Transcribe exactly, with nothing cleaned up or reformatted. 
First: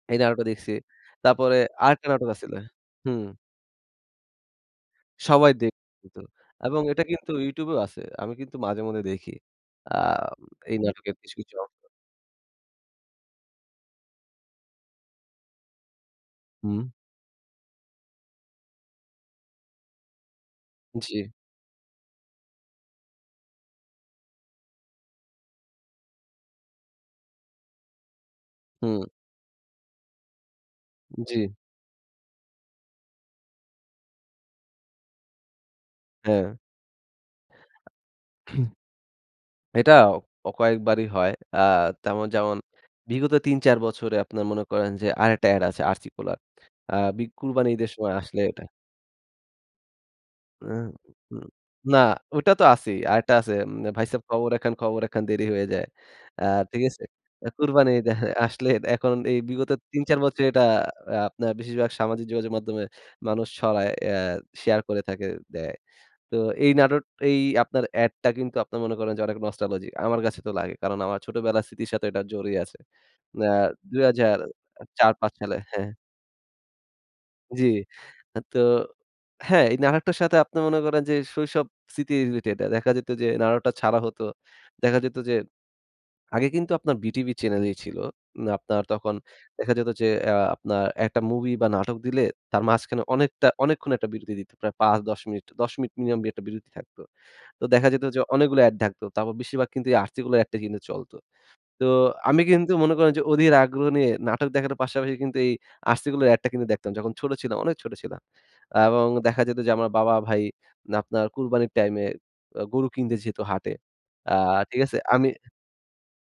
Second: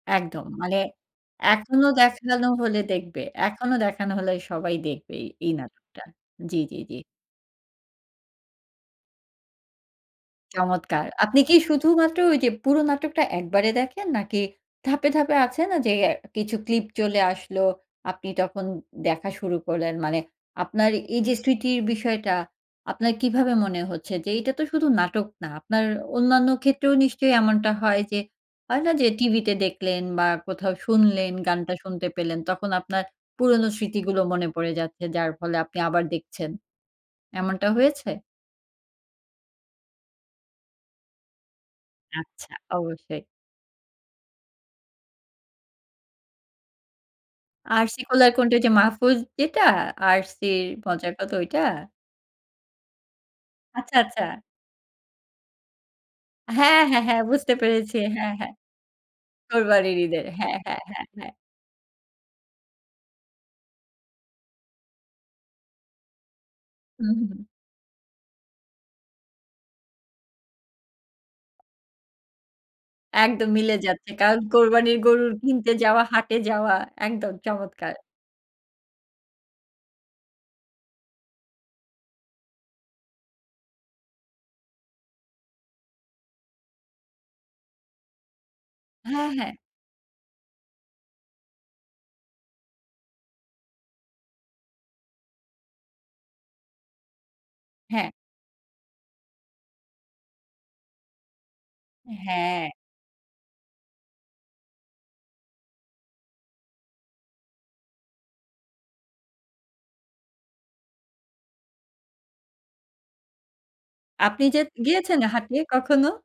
এই নাটকটা একদম দেখছি। মানে তারপরে এখনো আর একটা নাটক দেখানো আসিলো, হলে দেখবে। হুম। এখনো দেখানো হলে সবাই দেখবে এই, এই সবাই নাটকটা। দেখতো জি, জি, এবং জি। এটা কিন্তু YouTube এও আছে। আমি কিন্তু মাঝেমধ্যে দেখি। আ এই চমৎকার। নাটকের কিছু, আপনি কি কিছু অংশ। শুধুমাত্র ওই যে পুরো নাটকটা একবারে দেখেন? নাকি ধাপে, ধাপে আছে না যে অ্যা কিছু হুম। clip চলে আসলো। আপনি তখন দেখা শুরু করলেন মানে আপনার এই জি। যে স্মৃতির বিষয়টা আপনার কিভাবে মনে হচ্ছে যে এটা তো শুধু নাটক না। আপনার অন্যান্য ক্ষেত্রেও নিশ্চয়ই এমনটা হয় যে, হয় না হুম। যে টিভিতে দেখলেন বা কোথাও শুনলেন, জি। গানটা শুনতে পেলেন তখন আপনার পুরনো স্মৃতিগুলো মনে পড়ে যাচ্ছে, যার ফলে আপনি আবার দেখছেন। হ্যাঁ। এমনটা হয়েছে? এটাও কয়েকবারই হয়। আ তেমন আচ্ছা যেমন অবশ্যই। বিগত তিন চার বছরে আপনের মনে করেন যে আরেকটা add আছে RC Cola এর। আ বি কুরবানি ঈদের RC সময় Cola এর আসলে কোনটা? এটা ঐযে মাহফুজ যেটা? RC অ্যা মজার কত, হুম। ঐটা? না ওটা তো আছেই। আরেকটা আছে। আচ্ছা, ‘’ভাই সাব আচ্ছা। খবর একখান, খবর একখান দেরি হইয়া যায়।‘’ আ হ্যাঁ, ঠিক হ্যাঁ, আছে? হ্যাঁ বুঝতে কুরবানি পেরেছি ঈদ হ্যাঁ, হ্যাঁ, এ হ্যাঁ। আসলে এখন এই বিগত কুরবানির তিন চার ঈদের বছরে হ্যাঁ, এটা হ্যাঁ, হ্যাঁ, আ হ্যাঁ। আপনার বেশিরভাগ সামাজিক যোগাযোগ মাধ্যমে মানুষ ছড়ায় আ শেয়ার করে থাকে দেয়। তো এই নাটক হুম, এই হুম। আপনার add টা কিন্তু আপনার মনে করেন যে অনেক nostalgic আমার কাছে তো লাগে। কারণ আমার ছোটবেলার স্মৃতির সাথে এটা জড়িয়ে আছে। আ একদম মিলে দুই যাচ্ছে। হাজার কারণ কোরবানির গরুর চার-পাচঁ সালে কিনতে হ্যাঁ। যাওয়া, হাটে যাওয়া। একদম জি। চমৎকার। আ তো হ্যাঁ এই নাটকটার সাথে আপনি মনে করেন যে শৈশব স্মৃতি related। দেখা যেত যে নাটকটা ছাড়া হত। দেখা যেত যে আগে কিন্তু আপনার বিটিভি চ্যানেলই ছিল। আপনার তখন হ্যাঁ, হ্যাঁ। দেখা যেত যে আ আপনার একটা movie বা নাটক দিলে তার মাঝখানে অনেকটা অনেকক্ষণ একটা বিরতি দিত। প্রায় পাঁচ মিনিট, দশ মিনিট minimum একটা বিরতি থাকত। তো দেখা যেত হ্যাঁ। যে অনেকগুলা এড থাকতো। তারপর বেশিরভাগ কিন্তু এই RC Cola এর এডটা কিন্তু চলতো। তো আমি হ্যাঁ। কিন্তু মনে করেন যে অধির আগ্রহ নিয়ে নাটক দেখার পাশাপাশি কিন্তু এই RC Cola এর এডটা কিন্তু দেখতাম। যখন ছোট ছিলাম, অনেক ছোট ছিলাম। এবং দেখা যেত যে আমার বাবা ভাই আপনার কুরবানির টাইমে আ গরু কিনতে যেত হাটে। আ আপনি যেদ ঠিক আছে? গিয়েছেন? আমি হাটে কখনো?